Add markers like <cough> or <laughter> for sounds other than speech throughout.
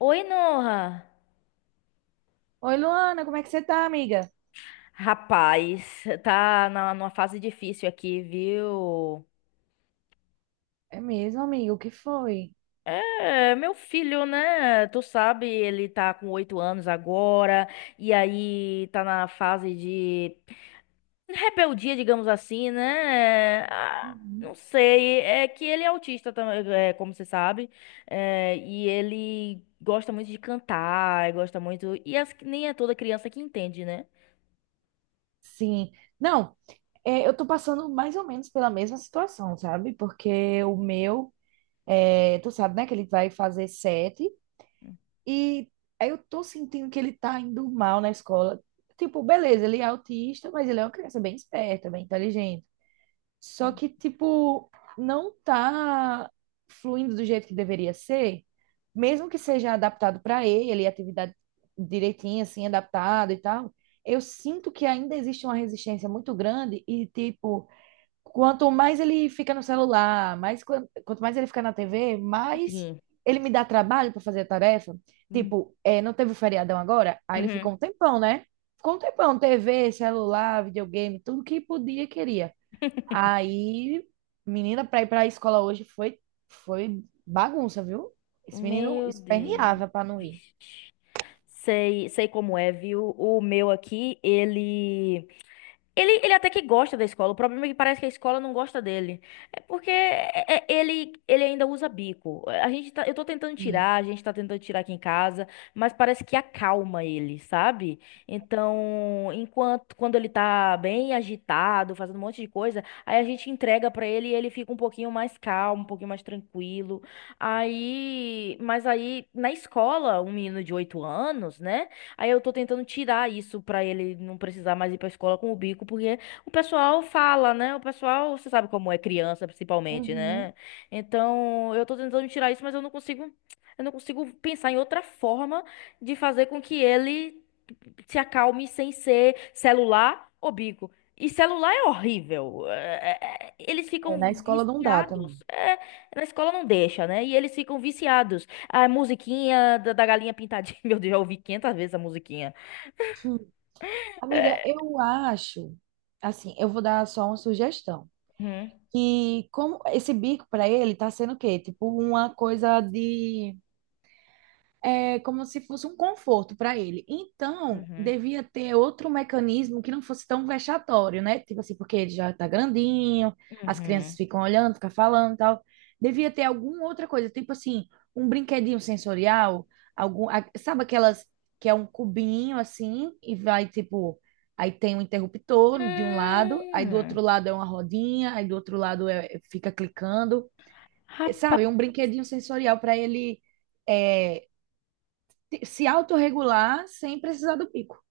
Oi, Noha. Oi, Luana, como é que você tá, amiga? Rapaz, tá numa fase difícil aqui, viu? É mesmo, amiga, o que foi? É, meu filho, né? Tu sabe, ele tá com oito anos agora, e aí tá na fase de rebeldia, digamos assim, né? Ah, não Uhum. sei, é que ele é autista também, como você sabe, e ele gosta muito de cantar, gosta muito. E nem é toda criança que entende, né? Sim. Não, é, eu tô passando mais ou menos pela mesma situação, sabe? Porque o meu, é, tu sabe, né, que ele vai fazer sete e aí eu tô sentindo que ele tá indo mal na escola. Tipo, beleza, ele é autista, mas ele é uma criança bem esperta, bem inteligente. Só que, tipo, não tá fluindo do jeito que deveria ser, mesmo que seja adaptado para ele, atividade direitinha, assim, adaptada e tal. Eu sinto que ainda existe uma resistência muito grande e, tipo, quanto mais ele fica no celular, mais, quanto mais ele fica na TV, mais Enfim. ele me dá trabalho para fazer a tarefa. Uhum. Tipo, é, não teve o feriadão agora? Aí ele ficou um tempão, né? Ficou um tempão, TV, celular, videogame, tudo que podia, e queria. Aí, menina, pra ir pra escola hoje foi bagunça, viu? Esse menino Meu Deus. esperneava pra não ir. Vixe. Sei, sei como é, viu? O meu aqui, ele. Ele até que gosta da escola, o problema é que parece que a escola não gosta dele. É porque ele, ele ainda usa bico. A gente tá, eu tô tentando Sim. tirar, a gente tá tentando tirar aqui em casa, mas parece que acalma ele, sabe? Então, enquanto quando ele tá bem agitado, fazendo um monte de coisa, aí a gente entrega pra ele e ele fica um pouquinho mais calmo, um pouquinho mais tranquilo. Aí, mas aí na escola, um menino de 8 anos, né? Aí eu tô tentando tirar isso pra ele não precisar mais ir pra escola com o bico, porque o pessoal fala, né? O pessoal, você sabe como é criança, principalmente, Uhum. né? Então, eu tô tentando tirar isso, mas eu não consigo pensar em outra forma de fazer com que ele se acalme sem ser celular ou bico. E celular é horrível. Eles É, na ficam escola não dá também. viciados. Na escola não deixa, né? E eles ficam viciados. A musiquinha da galinha pintadinha. <laughs> Meu Deus, já ouvi 500 vezes a musiquinha. Hum. Amiga, eu acho, assim, eu vou dar só uma sugestão. Uhum, Que como esse bico pra ele tá sendo o quê? Tipo uma coisa de é como se fosse um conforto para ele. Então, uhum, devia ter outro mecanismo que não fosse tão vexatório, né? Tipo assim, porque ele já tá grandinho, as crianças uhum. ficam olhando, ficam falando e tal. Devia ter alguma outra coisa, tipo assim, um brinquedinho sensorial, sabe aquelas que é um cubinho assim e vai tipo, aí tem um interruptor de um lado, aí do Hum, outro lado é uma rodinha, aí do outro lado fica clicando. É, rapaz, sabe? Um brinquedinho sensorial para ele é, se autorregular sem precisar do pico.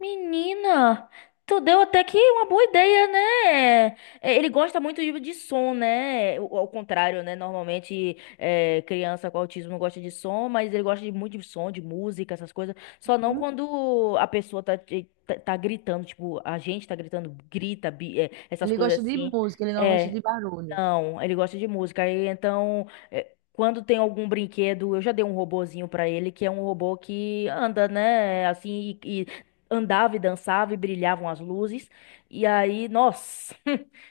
menina, tu deu até que uma boa ideia, né? É, ele gosta muito de som, né? O- Ao contrário, né? Normalmente, é, criança com autismo gosta de som, mas ele gosta de muito de som, de música, essas coisas. Só não Uhum. quando a pessoa tá, tá gritando, tipo, a gente tá gritando, grita, essas Ele coisas gosta de assim. música, ele não gosta É, de barulho. não, ele gosta de música. Aí, então, é, quando tem algum brinquedo, eu já dei um robozinho pra ele, que é um robô que anda, né? Assim, e andava e dançava e brilhavam as luzes. E aí, nossa,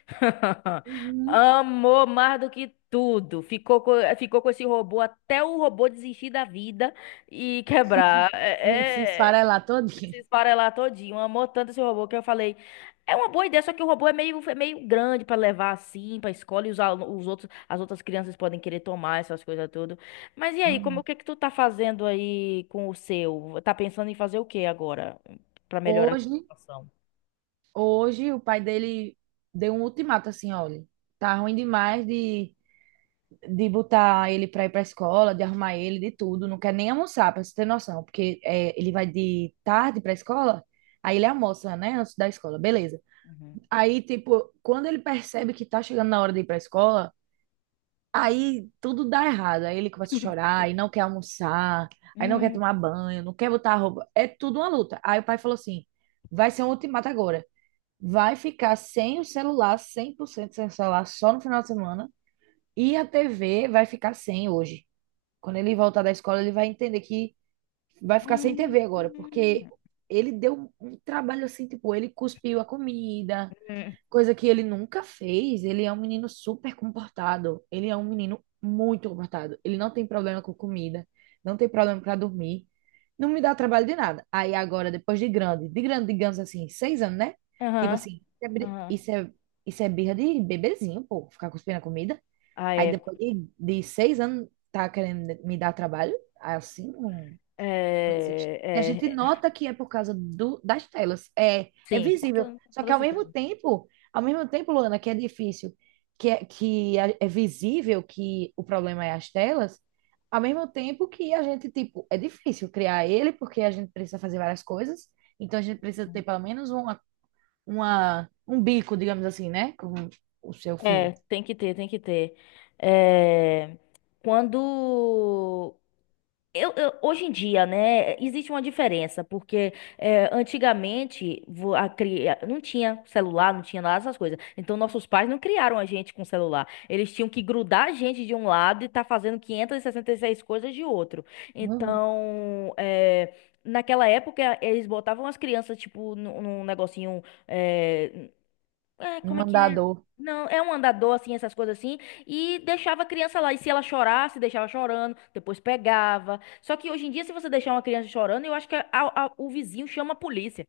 <laughs> Uhum. amou mais do que tudo. Ficou com esse robô até o robô desistir da vida e quebrar. E se esfarelar todinho. Se esfarelar todinho. Amou tanto esse robô que eu falei, é uma boa ideia, só que o robô é meio grande pra levar assim, pra escola, e os outros, as outras crianças podem querer tomar essas coisas tudo. Mas e aí, como o Uhum. que que tu tá fazendo aí com o seu? Tá pensando em fazer o que agora pra melhorar a sua Hoje, situação? hoje o pai dele deu um ultimato assim: olha, tá ruim demais de botar ele pra ir pra escola, de arrumar ele, de tudo, não quer nem almoçar, pra você ter noção, porque ele vai de tarde pra escola, aí ele almoça, né, antes da escola, beleza. Uhum. Aí, tipo, quando ele percebe que tá chegando na hora de ir pra escola, aí tudo dá errado. Aí ele começa a chorar, aí não quer almoçar, aí não quer Hum, tomar banho, não quer botar a roupa. É tudo uma luta. Aí o pai falou assim: vai ser um ultimato agora. Vai ficar sem o celular, 100% sem o celular, só no final de semana. E a TV vai ficar sem hoje. Quando ele voltar da escola, ele vai entender que vai ficar sem hum, TV agora, porque hum, ele deu um trabalho assim, tipo, ele cuspiu a comida, hum. coisa que ele nunca fez. Ele é um menino super comportado. Ele é um menino muito comportado. Ele não tem problema com comida, não tem problema para dormir, não me dá trabalho de nada. Aí agora, depois de grande, digamos assim, seis anos, né? Tipo Aham, assim, isso é, bri- aham. isso é, isso é birra de bebezinho, pô, ficar cuspindo a comida. Ah, Aí é. depois de seis anos, tá querendo me dar trabalho? Assim, não. Não existe. E a gente É, é, é. nota que é por causa do, das telas. É, é Sim, visível. Com Só que toda certeza. Ao mesmo tempo, Luana, que é difícil, que é visível que o problema é as telas, ao mesmo tempo que a gente, tipo, é difícil criar ele, porque a gente precisa fazer várias coisas. Então a gente precisa ter pelo menos um bico, digamos assim, né? Com o seu É, filho. tem que ter, tem que ter. É, quando. Hoje em dia, né, existe uma diferença, porque é, antigamente não tinha celular, não tinha nada dessas coisas. Então, nossos pais não criaram a gente com celular. Eles tinham que grudar a gente de um lado e tá fazendo 566 coisas de outro. Um, Então, é, naquela época, eles botavam as crianças, tipo, num negocinho. Um Como é que é? mandador. Não, é um andador, assim, essas coisas assim. E deixava a criança lá. E se ela chorasse, deixava chorando. Depois pegava. Só que hoje em dia, se você deixar uma criança chorando, eu acho que o vizinho chama a polícia.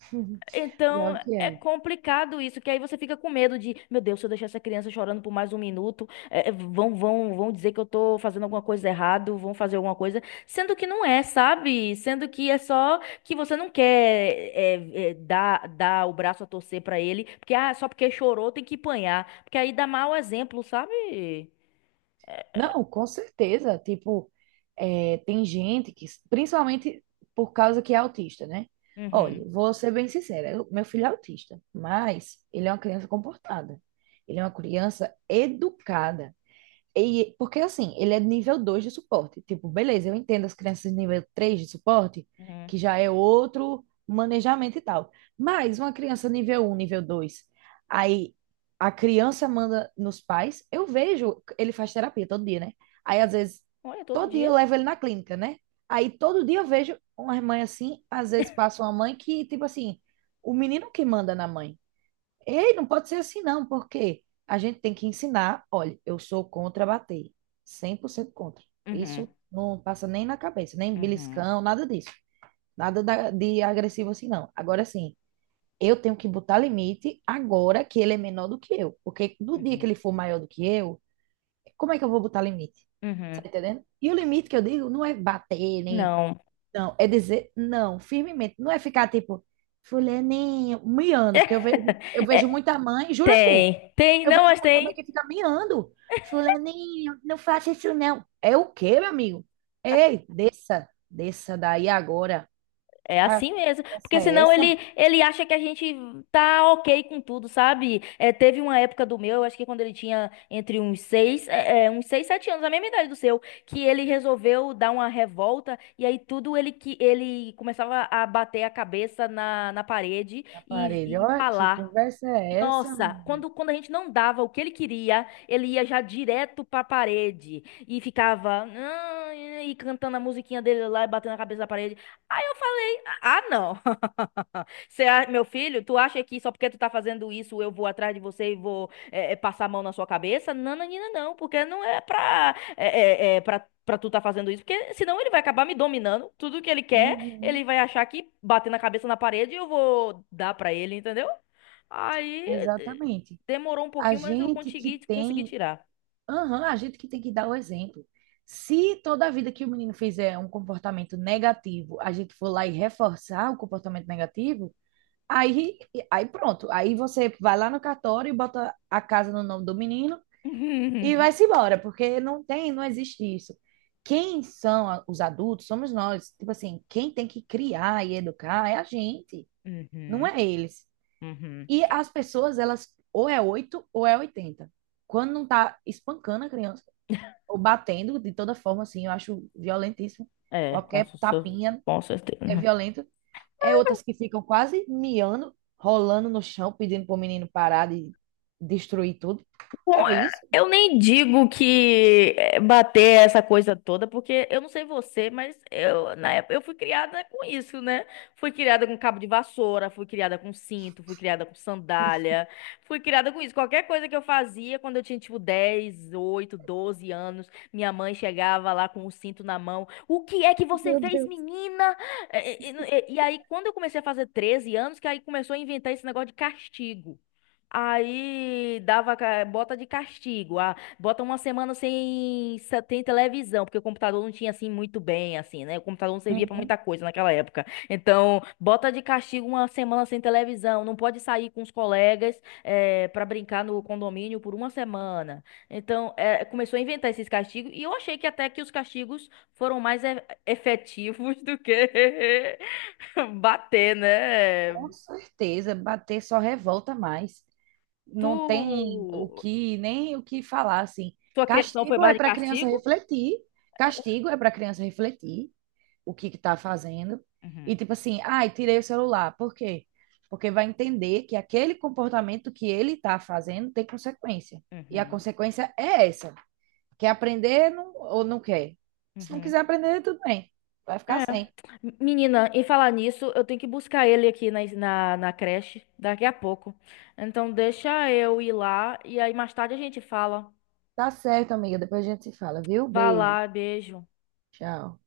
<laughs> Então Pior que é é. complicado isso, que aí você fica com medo de, meu Deus, se eu deixar essa criança chorando por mais um minuto, vão dizer que eu tô fazendo alguma coisa errado, vão fazer alguma coisa, sendo que não é, sabe? Sendo que é só que você não quer dar o braço a torcer pra ele, porque ah, só porque chorou tem que apanhar, porque aí dá mau exemplo, sabe? Não, com certeza. Tipo, é, tem gente que, principalmente por causa que é autista, né? Olha, Uhum, vou ser bem sincera, eu- meu filho é autista, mas ele é uma criança comportada. Ele é uma criança educada. E, porque assim, ele é de nível 2 de suporte. Tipo, beleza, eu entendo as crianças de nível 3 de suporte, uhum. que já é outro manejamento e tal. Mas uma criança nível um, nível 2, aí a criança manda nos pais, eu vejo, ele faz terapia todo dia, né? Aí às vezes, Olha, todo todo dia dia. eu levo ele na clínica, né? Aí todo dia eu vejo uma mãe assim, às vezes <laughs> passa uma mãe que, tipo assim, o menino que manda na mãe. Ei, não pode ser assim não, porque a gente tem que ensinar. Olha, eu sou contra bater, 100% contra. Uhum, Isso não passa nem na cabeça, nem uhum, beliscão, nada disso. Nada de agressivo assim não. Agora sim, eu tenho que botar limite agora que ele é menor do que eu, porque no dia que uhum, ele for maior do que eu, como é que eu vou botar limite? Tá uhum. entendendo? E o limite que eu digo não é bater, nem. Não. Não, é dizer não, firmemente. Não é ficar tipo, fulaninho, miando, porque eu <laughs> vejo muita mãe, jura tu, Tem, tem, eu não, vejo mas muita mãe tem. que fica miando. Fulaninho, não faça isso não. É o quê, meu amigo? Ei, desça daí agora. É Tá, que assim mesmo, conversa porque é senão essa, mãe, ele acha que a gente tá ok com tudo, sabe? É, teve uma época do meu, eu acho que quando ele tinha entre uns seis, uns seis, sete anos, a mesma idade do seu, que ele resolveu dar uma revolta e aí tudo ele que ele começava a bater a cabeça na parede na parede? e Olha, que falar. conversa é essa, Nossa, menina? Quando a gente não dava o que ele queria, ele ia já direto pra parede e ficava "Ah", e cantando a musiquinha dele lá e batendo a cabeça na parede. Aí eu falei, ah, não. <laughs> Meu filho, tu acha que só porque tu tá fazendo isso eu vou atrás de você e vou passar a mão na sua cabeça? Não, não, não, não, porque não é pra, pra tu tá fazendo isso, porque senão ele vai acabar me dominando. Tudo que ele quer, ele Uhum, vai achar que bater na cabeça na parede e eu vou dar pra ele, entendeu? Aí eh, exatamente. demorou um A pouquinho, mas eu gente que consegui, consegui tem, tirar. aham, a gente que tem que dar o exemplo. Se toda a vida que o menino fizer um comportamento negativo, a gente for lá e reforçar o comportamento negativo, Aí, aí pronto. Aí você vai lá no cartório e bota a casa no nome do menino e <laughs> vai-se embora, porque não tem, não existe isso. Quem são os adultos somos nós. Tipo assim, quem tem que criar e educar é a gente, não Uhum, é eles. uhum. E as pessoas, elas ou é 8 ou é 80. Quando não tá espancando a criança, ou batendo de toda forma, assim, eu acho violentíssimo. É, com, Qualquer cer- tapinha com é certeza. violento. É outras que ficam quase miando, rolando no chão, pedindo pro menino parar de destruir tudo. Que Bom, é é, isso? eu nem digo que é, bater essa coisa toda, porque eu não sei você, mas eu na época eu fui criada com isso, né? Fui criada com cabo de vassoura, fui criada com cinto, fui criada com sandália, fui criada com isso. Qualquer coisa que eu fazia quando eu tinha tipo 10, 8, 12 anos, minha mãe chegava lá com o cinto na mão. O que é que você Meu fez, Deus. menina? É, é, e aí quando eu comecei a fazer 13 anos, que aí começou a inventar esse negócio de castigo. Aí dava, bota de castigo, ah, bota uma semana sem televisão, porque o computador não tinha assim muito bem, assim, né? O computador não servia pra muita Uhum. coisa naquela época. Então, bota de castigo uma semana sem televisão, não pode sair com os colegas pra brincar no condomínio por uma semana. Então, começou a inventar esses castigos e eu achei que até que os castigos foram mais efetivos do que <laughs> bater, Com né? certeza, bater só revolta mais. Tu. Não tem o que, nem o que falar, assim. Sua criação foi Castigo mais é de para criança castigo? refletir. Castigo é para criança refletir o que que tá fazendo. E Uhum, tipo assim, ai, tirei o celular. Por quê? Porque vai entender que aquele comportamento que ele tá fazendo tem consequência. E a uhum, consequência é essa. Quer aprender ou não quer? Se não uhum. quiser aprender, tudo bem. Vai ficar É. sem. Menina, em falar nisso, eu tenho que buscar ele aqui na creche daqui a pouco. Então, deixa eu ir lá e aí mais tarde a gente fala. Tá certo, amiga. Depois a gente se fala, viu? Vá Beijo. lá, beijo. Tchau.